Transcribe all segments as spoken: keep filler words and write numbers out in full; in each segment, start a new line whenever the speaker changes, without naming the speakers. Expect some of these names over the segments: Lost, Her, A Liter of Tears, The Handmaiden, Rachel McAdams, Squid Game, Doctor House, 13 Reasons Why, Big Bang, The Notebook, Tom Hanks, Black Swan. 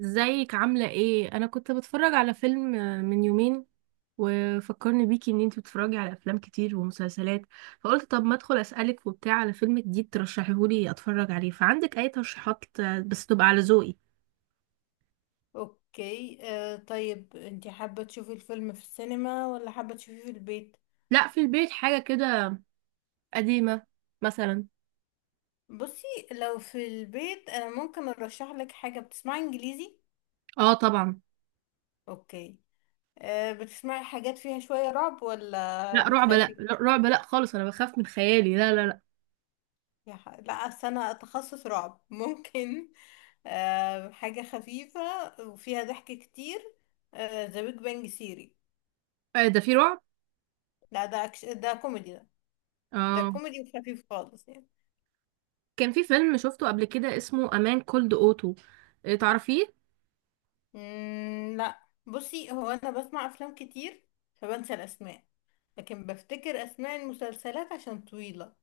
ازيك عاملة ايه؟ انا كنت بتفرج على فيلم آه، من يومين وفكرني بيكي ان انتي بتتفرجي على افلام كتير ومسلسلات. فقلت طب ما ادخل اسألك وبتاع على فيلم جديد ترشحيهولي اتفرج عليه، فعندك اي ترشيحات آه، بس تبقى على ذوقي؟
اوكي، آه طيب انتي حابة تشوفي الفيلم في السينما ولا حابة تشوفيه في البيت؟
لا، في البيت حاجة كده قديمة مثلا.
بصي، لو في البيت انا ممكن ارشح لك حاجة. بتسمعي انجليزي؟
اه طبعا.
اوكي. آه بتسمعي حاجات فيها شوية رعب ولا
لا رعب، لا
بتخافي؟
لا، رعب لا خالص، انا بخاف من خيالي، لا لا لا.
يا ح... لا، أصل انا تخصص رعب ممكن آه حاجة خفيفة وفيها ضحك كتير. ذا بيج بانج سيري.
آه، ده في رعب؟
لا، ده أكش... ده كوميدي ده. ده
اه.
كوميدي وخفيف خالص يعني.
كان في فيلم شفته قبل كده اسمه امان كولد اوتو، تعرفيه؟
مم، لا. بصي، هو انا بسمع افلام كتير فبنسى الاسماء، لكن بفتكر اسماء المسلسلات عشان طويلة.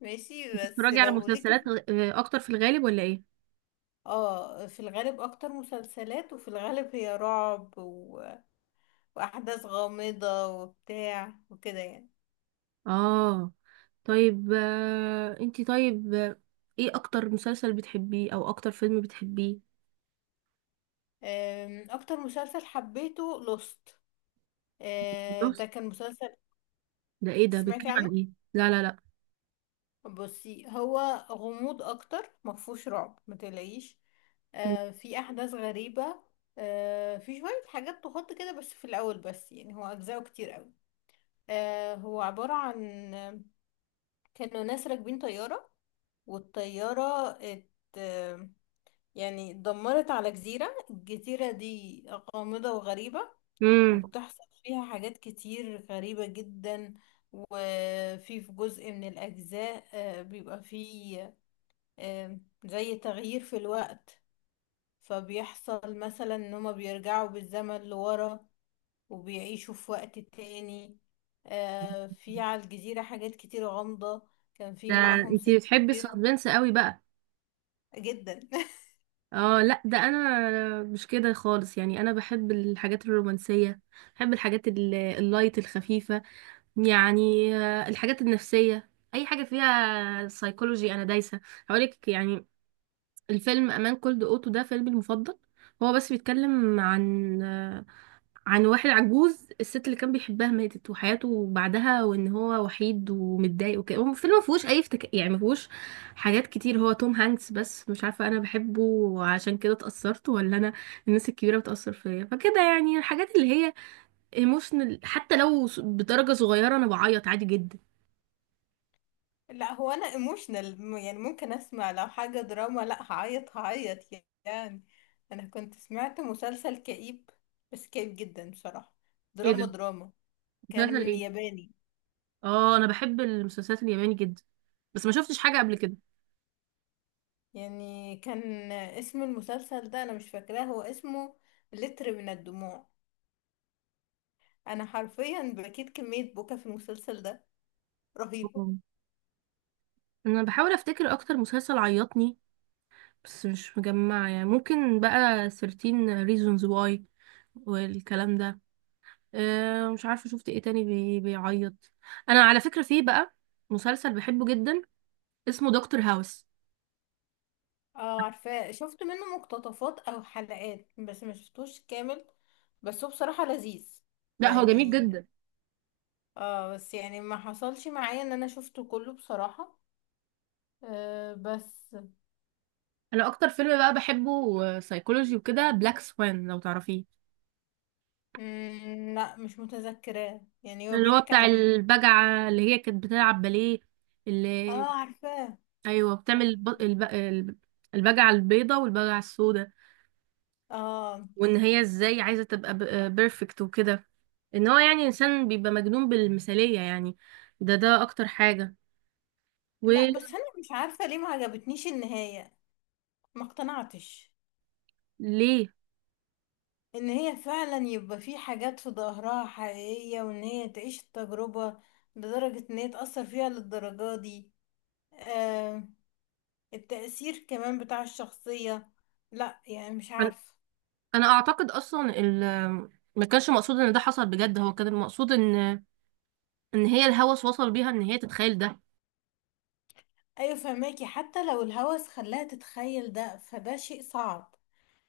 ماشي، بس
بتتفرجي على
لو ليك.
مسلسلات غ- آه، اكتر في الغالب ولا ايه؟
اه، في الغالب اكتر مسلسلات، وفي الغالب هي رعب و... واحداث غامضة وبتاع وكده يعني.
اه. طيب، آه، انتي طيب آه، ايه اكتر مسلسل بتحبيه او اكتر فيلم بتحبيه؟
أم، اكتر مسلسل حبيته لوست.
بص.
ده كان مسلسل.
ده ايه؟ ده
سمعتي
بيتكلم
عنه؟
عن ايه؟ لا لا لا.
بصي، هو غموض اكتر، مفهوش رعب، متقلقيش. آه في احداث غريبة. آه في شوية حاجات تخط كده بس في الاول، بس يعني هو اجزاءه كتير قوي. آه هو عبارة عن آه، كانوا ناس راكبين طيارة، والطيارة ات آه، يعني اتدمرت على جزيرة. الجزيرة دي غامضة وغريبة،
امم
وبتحصل فيها حاجات كتير غريبة جدا. وفي في جزء من الأجزاء آه، بيبقى فيه آم، زي تغيير في الوقت. فبيحصل مثلا ان هما بيرجعوا بالزمن لورا، وبيعيشوا في وقت تاني. آه، في على الجزيرة حاجات كتير غامضة. كان في
ده
معاهم
انتي
ست
بتحبي
كبيرة
السسبنس قوي بقى؟
جدا.
اه لا، ده انا مش كده خالص يعني، انا بحب الحاجات الرومانسية، بحب الحاجات ال- اللايت الخفيفة يعني، آه، الحاجات النفسية، اي حاجة فيها سايكولوجي انا دايسة. هقولك يعني، الفيلم امان كولد اوتو ده فيلمي المفضل. هو بس بيتكلم عن عن واحد عجوز، الست اللي كان بيحبها ماتت وحياته بعدها وان هو وحيد ومتضايق وكده. هو الفيلم ما فيهوش اي افتك... يعني ما فيهوش حاجات كتير، هو توم هانكس بس، مش عارفه انا بحبه وعشان كده اتاثرت ولا انا الناس الكبيره بتاثر فيا، فكده يعني الحاجات اللي هي ايموشنال حتى لو س- بدرجه صغيره، انا بعيط عادي جدا.
لا، هو انا ايموشنال يعني، ممكن اسمع لو حاجة دراما لا هعيط هعيط يعني. انا كنت سمعت مسلسل كئيب، بس كئيب جدا بصراحة.
ايه
دراما
ده؟
دراما.
مسلسل
كان
ايه؟
ياباني.
اه، انا بحب المسلسلات الياباني جدا، بس ما شفتش حاجه قبل
يعني كان اسم المسلسل ده انا مش فاكراه، هو اسمه لتر من الدموع. انا حرفيا بكيت كمية بكا في المسلسل ده رهيبة.
كده. انا بحاول افتكر اكتر مسلسل عيطني بس مش مجمعه يعني، ممكن بقى تلتاشر reasons why والكلام ده. أه مش عارفه شفت ايه تاني بي بيعيط. انا على فكره في بقى مسلسل بحبه جدا اسمه دكتور هاوس.
اه، عارفاه، شفت منه مقتطفات او حلقات، بس ما شفتوش كامل. بس هو بصراحة لذيذ
لا هو جميل
يعني.
جدا.
اه، بس يعني ما حصلش معايا ان انا شفته كله بصراحة. آه بس.
انا اكتر فيلم بقى بحبه سايكولوجي وكده بلاك سوان لو تعرفيه.
مم، لا، مش متذكراه. يعني هو
اللي هو
بيحكي
بتاع
عن ايه؟
البجعه اللي هي كانت بتلعب باليه اللي.
اه، عارفاه.
ايوه، بتعمل الب... الب... الب- البجعه البيضه والبجعه السوداء،
اه،
وان هي ازاي عايزه تبقى بيرفكت وكده، ان هو يعني انسان بيبقى مجنون بالمثاليه يعني. ده ده اكتر حاجه.
لا، بس انا مش عارفة ليه ما عجبتنيش النهاية، ما اقتنعتش.
وليه؟
ان هي فعلا يبقى في حاجات في ظهرها حقيقية، وان هي تعيش التجربة لدرجة ان هي تأثر فيها للدرجة دي. آه التأثير كمان بتاع الشخصية. لا، يعني مش
انا
عارفة.
أنا اعتقد اصلا ال ما كانش مقصود ان ده حصل بجد، هو كان المقصود ان ان هي الهوس وصل بيها ان هي تتخيل ده.
ايوه، فهماكي. حتى لو الهوس خلاها تتخيل ده، فده شيء صعب،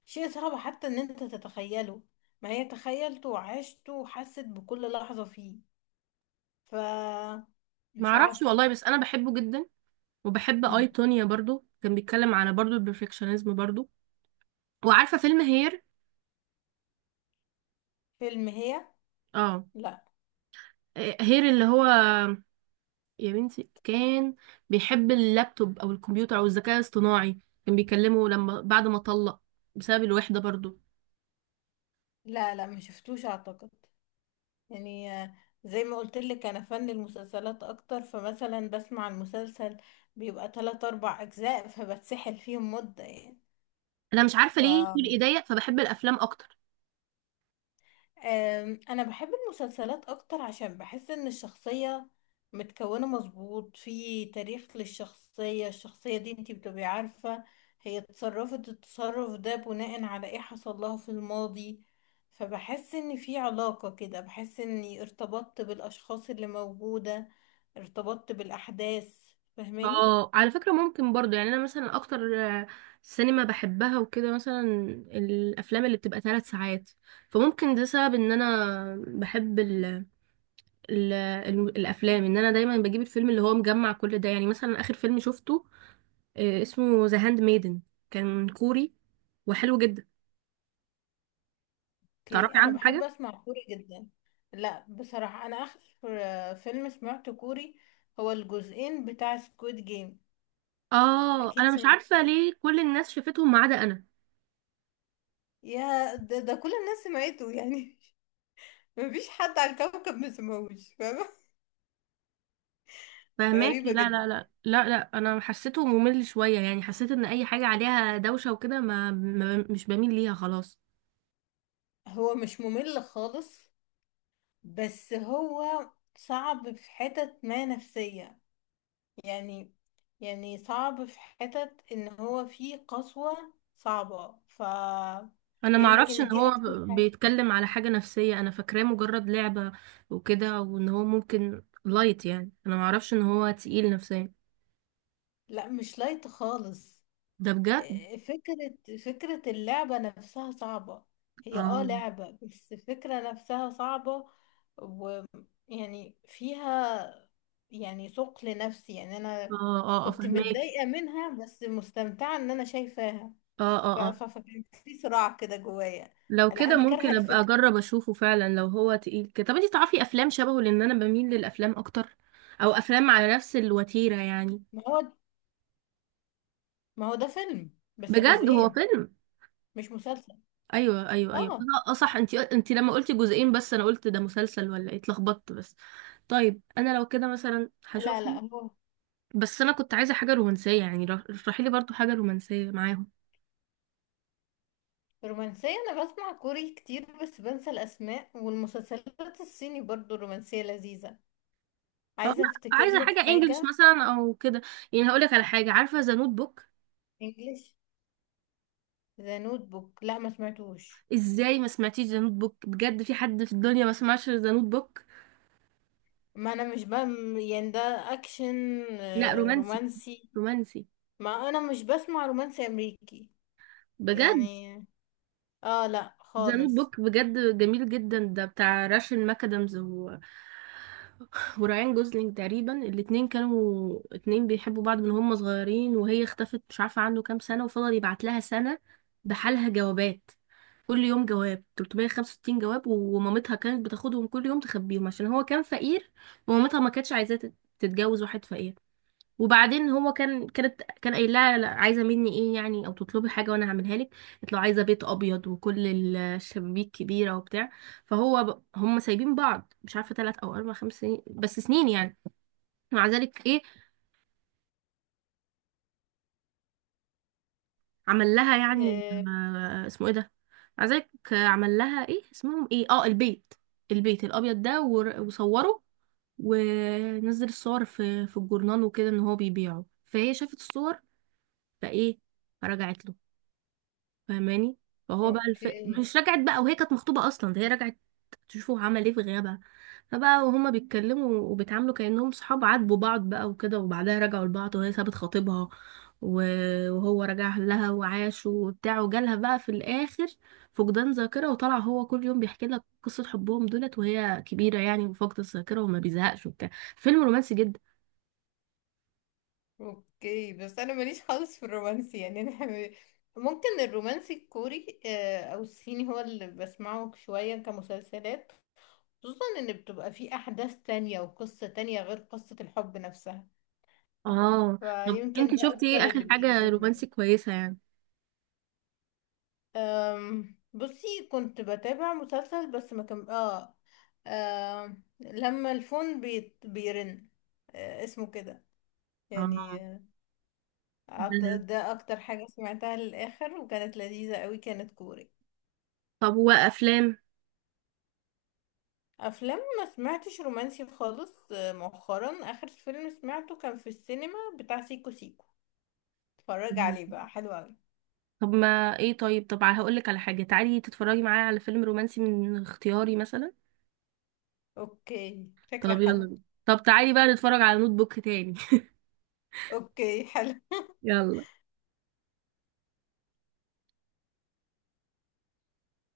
شيء صعب حتى ان انت تتخيله. ما هي تخيلته وعشته وحست بكل لحظة فيه. ف
ما
مش
اعرفش
عارفة.
والله، بس انا بحبه جدا. وبحب اي تونيا برضو، كان بيتكلم على برضو البرفكشنزم برضو. وعارفه فيلم هير؟
فيلم هي؟
اه.
لا،
آه، هير اللي هو، يا بنتي كان بيحب اللابتوب او الكمبيوتر او الذكاء الاصطناعي، كان بيكلمه لما بعد ما طلق بسبب الوحده برضو.
لا، لا ما شفتوش اعتقد. يعني، آه، زي ما قلت لك انا فن المسلسلات اكتر، فمثلا بسمع المسلسل بيبقى ثلاثة اربع اجزاء فبتسحل فيهم مدة يعني.
انا مش عارفه
ف
ليه في ايديا فبحب الافلام اكتر.
أم، انا بحب المسلسلات اكتر عشان بحس ان الشخصية متكونة مظبوط في تاريخ للشخصية. الشخصية دي انتي بتبقي عارفة هي اتصرفت التصرف ده بناء على ايه حصل لها في الماضي. فبحس ان في علاقة كده، بحس اني ارتبطت بالاشخاص اللي موجودة، ارتبطت بالاحداث. فاهماني؟
اه، على فكره ممكن برضو يعني انا مثلا اكتر آه، سينما بحبها وكده مثلا الافلام اللي بتبقى ثلاث ساعات، فممكن ده سبب ان انا بحب ال ال ال الافلام، ان انا دايما بجيب الفيلم اللي هو مجمع كل ده يعني. مثلا اخر فيلم شفته آه، اسمه ذا هاند ميدن، كان كوري وحلو جدا.
اوكي،
تعرفي
انا
عنه
بحب
حاجة؟
اسمع كوري جدا. لا، بصراحة انا اخر آه، فيلم سمعته كوري هو الجزئين بتاع سكويد جيم.
اه،
اكيد
انا مش
سمعت.
عارفة ليه كل الناس شافتهم ما عدا انا.
يا ده, ده كل الناس سمعته يعني. مفيش حد على الكوكب ما سمعوش. فاهمة؟
فهماكي؟
غريبة
لا لا
جدا.
لا لا لا، انا حسيته ممل شوية يعني، حسيت ان اي حاجة عليها دوشة وكده، ما, ما مش بميل ليها خلاص.
هو مش ممل خالص. بس هو صعب في حتت ما نفسية يعني. يعني صعب في حتت ان هو فيه قسوة صعبة. ف
انا ما اعرفش
يمكن
ان
دي
هو
اكتر
ب-
حاجة.
بيتكلم على حاجة نفسية، انا فاكراه مجرد لعبة وكده، وان هو ممكن لايت يعني، انا ما اعرفش ان هو تقيل نفسيا.
لا، مش لايت خالص.
ده بجد.
إيه، فكرة فكرة اللعبة نفسها صعبة. هي اه
اه
لعبة، بس الفكرة نفسها صعبة. ويعني فيها يعني ثقل نفسي يعني انا
اه، اه، آه،
كنت
فهماكي.
متضايقة منها، بس مستمتعة ان انا شايفاها.
اه،
ف-
اه، آه.
ف- فكان في صراع كده جوايا.
لو
لا،
كده
انا كارهة
ممكن ابقى
الفكرة.
اجرب اشوفه فعلا لو هو تقيل كده. طب انتي تعرفي افلام شبهه لان انا بميل للافلام اكتر، او افلام على نفس الوتيرة يعني؟
ما هو ما هو ده فيلم بس
بجد هو
جزئين،
فيلم.
مش مسلسل.
ايوه ايوه ايوه،
اه،
لا اه صح، انتي انتي لما قلتي جزئين بس انا قلت ده مسلسل ولا ايه، اتلخبطت بس. طيب انا لو كده مثلا
لا، لا
هشوفه،
هو.
بس انا كنت عايزة حاجة رومانسية يعني، رح- اشرحي لي برضو حاجة رومانسية معاهم.
رومانسية؟ أنا بسمع كوري كتير بس بنسى الأسماء، والمسلسلات الصيني برضو رومانسية لذيذة.
اه، لا.
عايزة أفتكر
عايزة
لك
حاجة انجلش
حاجة.
مثلا او كده يعني، هقولك على حاجة، عارفة ذا نوت بوك؟
انجليش؟ ذا نوت بوك؟ لا، ما سمعتوش.
ازاي ما سمعتيش ذا نوت بوك؟ بجد في حد في الدنيا ما سمعش ذا نوت بوك؟
ما أنا مش بم يعني ده أكشن،
لا
آه،
رومانسي،
رومانسي.
رومانسي.
ما أنا مش بسمع رومانسي أمريكي
بجد
يعني. اه، لا
ذا نوت
خالص.
بوك بجد جميل جدا. ده بتاع راشن ماكادامز و... وراين جوزلينج تقريبا، الاتنين كانوا اتنين بيحبوا بعض من هم صغيرين، وهي اختفت مش عارفة عنه كام سنة، وفضل يبعت لها سنة بحالها جوابات كل يوم جواب، تلتمية وخمسة وستين جواب، ومامتها كانت بتاخدهم كل يوم تخبيهم عشان هو كان فقير ومامتها ما كانتش عايزاه تت- تتجوز واحد فقير. وبعدين هو كان كانت كان قايل لها، لا، عايزه مني ايه يعني او تطلبي حاجه وانا هعملها لك. قالت له عايزه بيت ابيض وكل الشبابيك كبيره وبتاع. فهو ب... هم سايبين بعض مش عارفه ثلاث او اربع خمس سنين بس سنين يعني، مع ذلك ايه عمل لها يعني
آه،
آه اسمه ايه ده. مع ذلك آه، عمل لها ايه اسمهم ايه، اه البيت البيت الابيض ده، ور- وصوره ونزل الصور في في الجورنال وكده ان هو بيبيعه، فهي شافت الصور فايه فرجعت له، فاهماني؟ فهو بقى الف...
اوكي،
مش رجعت بقى، وهي كانت مخطوبة اصلا ده، هي رجعت تشوفوا عمل ايه في غيابها. فبقى وهما بيتكلموا وبيتعاملوا كأنهم صحاب عاتبوا بعض بقى وكده، وبعدها رجعوا لبعض وهي سابت خطيبها، و- وهو رجع لها وعاشوا وبتاع، وجالها بقى في الآخر فقدان ذاكرة، وطلع هو كل يوم بيحكي لك قصة حبهم دولت وهي كبيرة يعني وفاقدة الذاكرة وما بيزهقش وبتاع. فيلم رومانسي جدا.
اوكي، بس انا ماليش خالص في الرومانسي يعني، انا حم- ممكن الرومانسي الكوري آه، او الصيني هو اللي بسمعه شوية كمسلسلات، خصوصا ان بتبقى فيه احداث تانية وقصة تانية غير قصة الحب نفسها.
اه. طب انت
فيمكن ده
شفتي ايه
اكتر
آخر
اللي
حاجة
بيجذبني.
رومانسي كويسة يعني؟
أم، بصي، كنت بتابع مسلسل بس ما كان اه آه، لما الفون بيت... بيرن. آه، اسمه كده يعني.
اه.
أعت- ده اكتر حاجة سمعتها للاخر وكانت لذيذة قوي، كانت كوري.
طب وافلام؟
افلام ما سمعتش رومانسي خالص، آه، مؤخرا اخر فيلم سمعته كان في السينما بتاع سيكو سيكو. اتفرج عليه بقى، حلو قوي.
طب ما ايه طيب طب هقول لك على حاجه، تعالي تتفرجي معايا على فيلم رومانسي من اختياري مثلا.
اوكي،
طب
فكرة
يلا
حلوة.
بينا. طب تعالي بقى نتفرج على نوت بوك تاني.
اوكي، حلو.
يلا.